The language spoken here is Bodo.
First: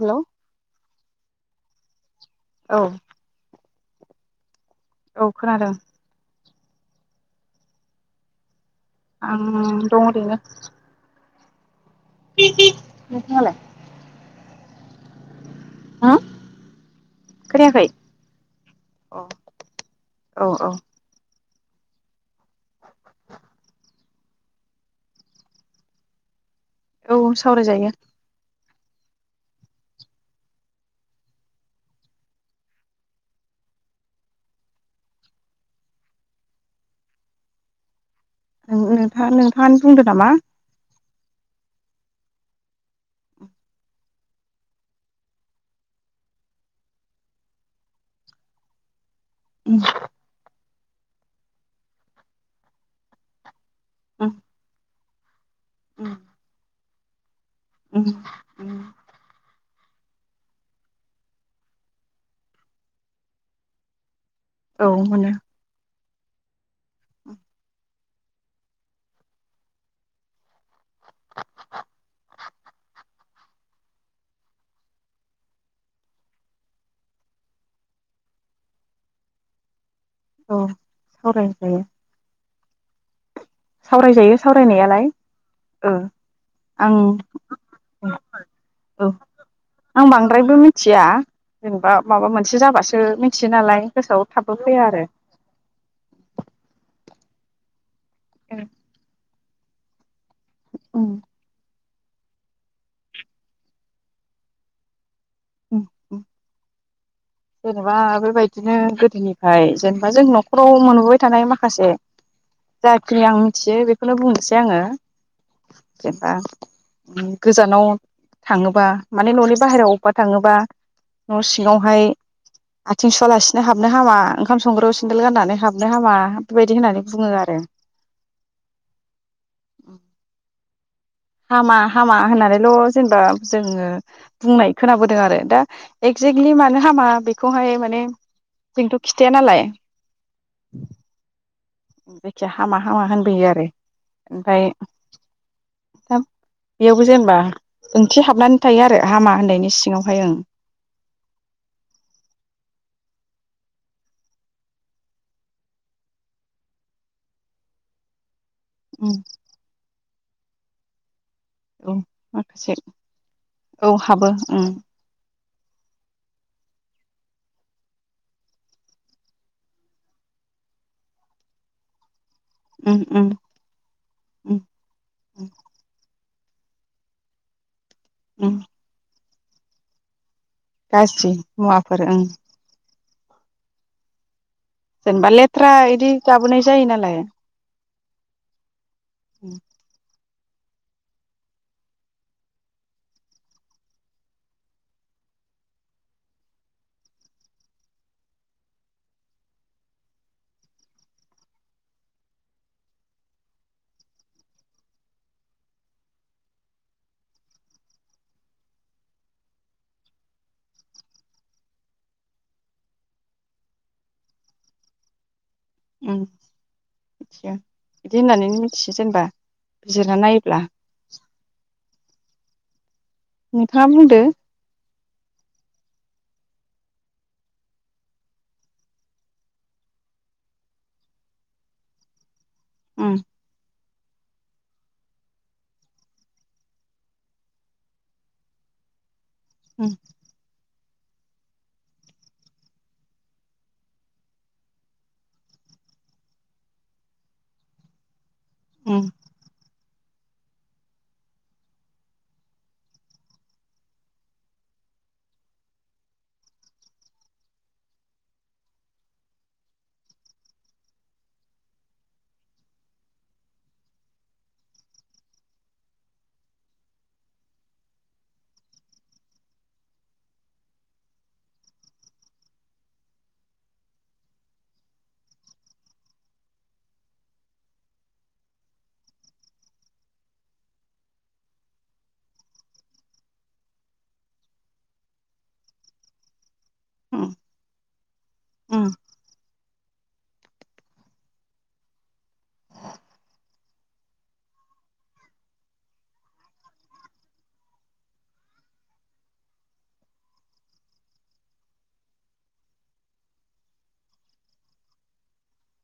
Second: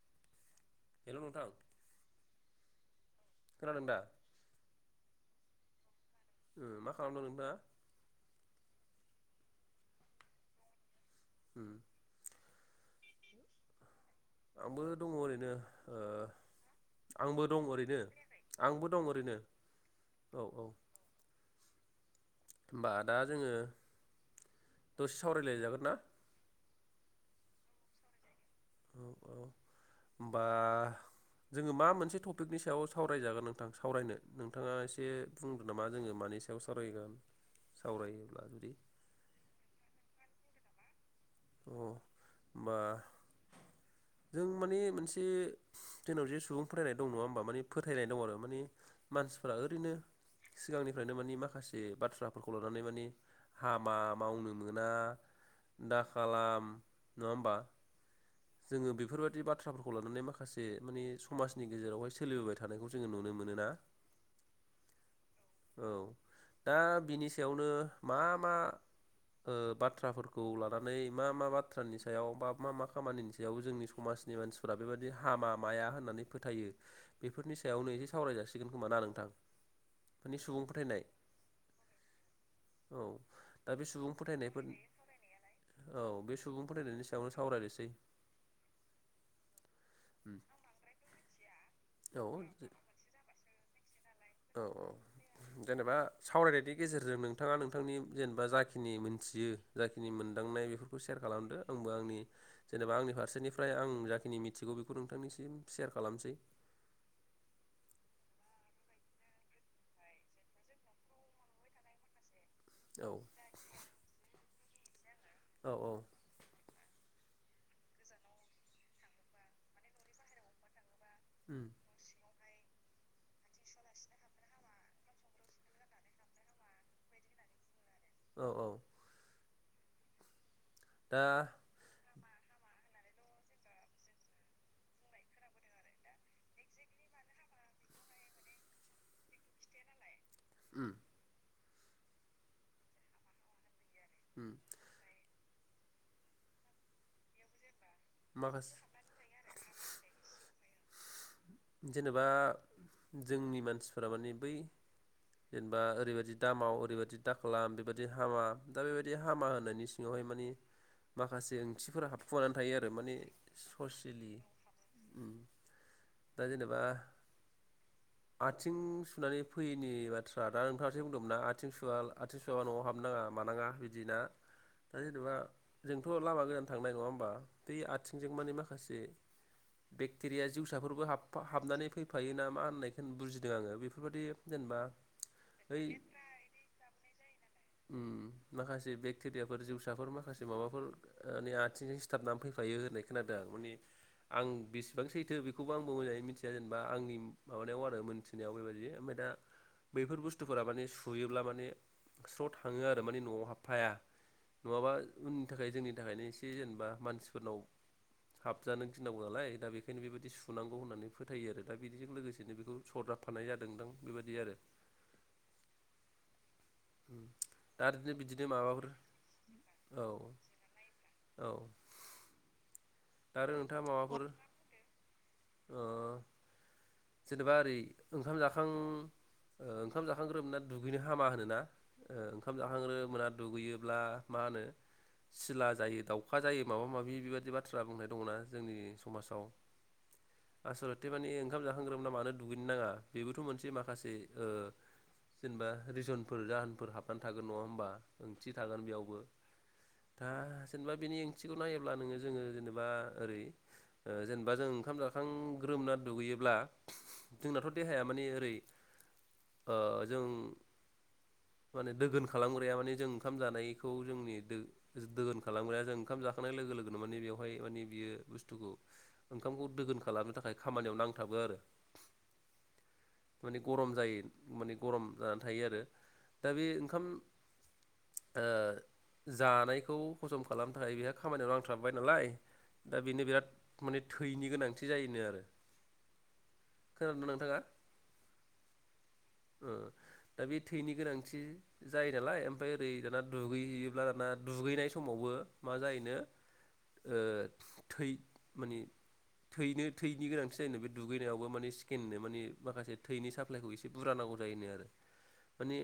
हेलौ हेलौ नथां औ खोनादोंदा औ खोनादों मा खालामदों नोंथाङा आम दङ ओरैनो [inaudible] [unintelligible] नोंहालाय आंबो दङ ओरैनो ओ हा आंबो दं ओरैनो आंबो दं अ ओरैनो औ औ होमबा दा जोङो दसे सावरायलायजागोन ना औ सावरायजायो औ औ बा जोङो मा मोनसे टपिकनि सायाव सावरायजागोन नोंथां सावरायनो नोंथाङा एसे बुंदों नामा जोङो मान सानै सायाव सावरायगोन सावरायो नोंथाङ नोंथाङानो बुंदो नामा अ बा जों माने मोनसे जोंनाव जे सुबुं फथायरायनाय दं नङा होमबा माने फोथायनाय दं आरो माने मानसिफ्रा ओरैनो सिगांनिफ्रायनो मानि माखासे बाथ्राफोरखौ लानानै मानि हाबा मावनो मोना दा औ नङा होनबा जोंङो बेफोरबादि बाथ्रा बाथ्राफोरखौ लानानै माखासे मानि समाजनि गेजेरावहाय सोलिबोबाय थानायखौ जोङो नुनो मोन ना औ मोनो औ दा बिनि सायावनो मा मा ओ बाथ्राफोरखौ लाबो नै मा मा बाथ्रानि सायाव बा मा मा खामानिनि सायाव याव जोंनि समाजनि मानसिफोरा बेबायदि हामा माया होननानै फोथायो बेफोरनि सायावनो एसे सावराय जासिगोन खोमा ना नोंथां माने औ सुबुं फोथायनाय सावरायजायो औ दा बे सुबुं सावरायजायो फोथायनायफोर सावरायनायालाय ओ औ बे सुबुं आं फोथायनायनि सायावनो सावरायनोसै औ आं बांद्रायबो मिथिया जेनेबा औ माबा मोनसे जाबासो मिथियो नालाय गोसोआव थाबबो औ औ फैया आरो जेनेबा सावरायनायनि गेजेरजों नोंथाङा नोंथांनि जेनेबा जाखिनि मोनथियो जाखिनि मोनदांनाय बेफोरखौ सेयार खालामदो आंबो आंनि जेनेबा आंनि फारसेनिफ्राय आं जाखिनि मिथिगौ बेखौ नोंथांनिसिम सेयार खालामसै जेनेबा बेबायदिनो गोदोनिफ्राय जेनेबा जों न'खराव मोनबोबाय थानाय माखासे औ जाखिनि आं मिथियो बेखौनो बुंनोसै आङो औ औ जेनबा उ गोजानाव थाङोबा माने न'नि बाहेरायाव बबेबा थाङोबा न' सिङावहाय फ्राय आथिं सुवालासिनो हाबनो हामा ओंखाम संग्रायाव सिन्देल गाननानै हाबनो हामा बेबायदि होननानै बुङो आरो औ औ औ दा हामा हा मा होननानैल' जेनेबा जोङो बुंनाय खोनोदों आरो दा एक्जेकलि मानो हामा बेखौहाय माने जोंनोथ' खिथाया नालाय ओम जायखिया हामा हामा होनबोयो आरो उम ओमफाय दा बेयावबो जेनेबा ओंथि हाबनानै माखासे थायो आरो हामा होननायनि सिङावहाय ओं जेनेबा जोंनि मानसिफोरा माने बै जेनेबा ओरैबादि दामाव ओरैबादि दाखालाम बेबादि हामा दा ओं बेबायदि हामा होनायनि सिङावहाय मानि माखासे औ ओंथिफोरा हाबखुमानानै माखासे थायो आरो माने औ हाबो ससियेलि उम दा जेनेबा आथिं सुनानै फैयैनि बाथ्रा दा नोंथाङासो बुंदोंमोन ना आथिं सुवा आथिं सुवाबा न'आव उम हाबनो नाङा उम मानाङा बिदि ना उम दा जेन'बा उम जोंथ' लामा गोजान थांनाय नङा होमबा बै आथिंजों मानि उम माखासे बेक्टेरिया जिउसाफोरबो हाब गाज्रि फा हाबनानै मुवाफोर ओं फैफायोना मा होननायखौ बुजिदों आङो बेफोरबायदि जेनेबा जेनेबा लेथ्रा ओइ इदि गाबोनाय जायो नालाय माखासे उम बेक्टेरियाफोर जिउसाफोर माखासे माबाफोर मानि आथिंजों सिथाबनानै फैफायो होननाय खोनादों आं माने आं बेसेबां सैथो बेखौबो आं बो मोजाङै मिथिया जेनेबा आंनि माबानायाव आरो मोनथिनायाव बेबायदि ओमफाय दा बैफोर बुस्थुफोरा माने सुयोब्ला माने स्र' थाङो आरो माने न'आव हाबफाया नङाबा उननि थाखाय जोंनि थाखायनो एसे जेनेबा मानसिफोरनाव हाबजानो गिनांगौ नालाय दा बेखायनो बेबायदि सु नांगौ होननानै फोथायो आरो दा बिदिजों लोगोसेनो बेखौ सरजाबफानाय जादों दां बेबायदि आरो उम मिथिया दा ओरैनो बिदि बिदिनो होननानै माबाफोर मिथियो जेनबा औ बिजिरना नायोब्ला औ आरो नोंथाङा माबाफोर ओ जेनेबा ओरै ओंखाम जाखां उ ओंखाम जाखांग्रोना दुगैनो हामा होनोना ओ ओंखाम उम जाखांग्रोमोना दुगैयो ब्ला मा होनो सिला जायो दाउखा जायो माबा माबि बेबादि - - बा थ्रा बुंनाय दङना जोंनि समाजाव औ आसलथे माने ओंखाम जाखांग्रोमोनना मानो दुगैनो नाङा बेबोथ' मोनसे माखासे जेनेबा रिजनफोर जाहोनफोर हाबनानै थागोन नङा होमबा। ओंथि थागोन उम बेयावबो दा जेनेबा बिनि ओंथिखौ नायोब्ला नोङो जोङो जेनेबा ओरै जेनेबा जों ओंखाम जाखां ग्रोमना दुगैयोब्ला जोंनाथ' देहाया माने ओरै जों माने दोगोन खालामग्राया मान जों ओंखाम जानायखौ जोंनि द दोगोन खालामग्राया जों ओंखाम जाखांनाय लोगो लोगो माने बेवहाय मानिे बियो बुस्थुखौ ओंखामखौ दोगोन खालामनो थाखाय खामानियाव नांथाबो आरो। माने गरम जायो माने गरम जानानै थायो आरो। दा बे ओंखाम जानायखौ हजम खालामनो थाखाय बेहा खामानियावनो नांथाब थाबबाय नालाय दा बेनो बिराद माने थैनि गोनांथि जायोनो आरो उम खोनादों नोंथाङा। उम दा बे थैनि गोनांथि जायो नालाय ओमफाय ओरै दाना दुगैहैयोब्ला दाना दुगैनाय समावबो मा जायोनो ओ थै मानि थैनो थैनि गोनांथि जायोनो बे दुगैनायावबो माने स्केननो माने माखासे थैनि साफायखौ एसे बुरजा नांगौ उदनाय आरो मानि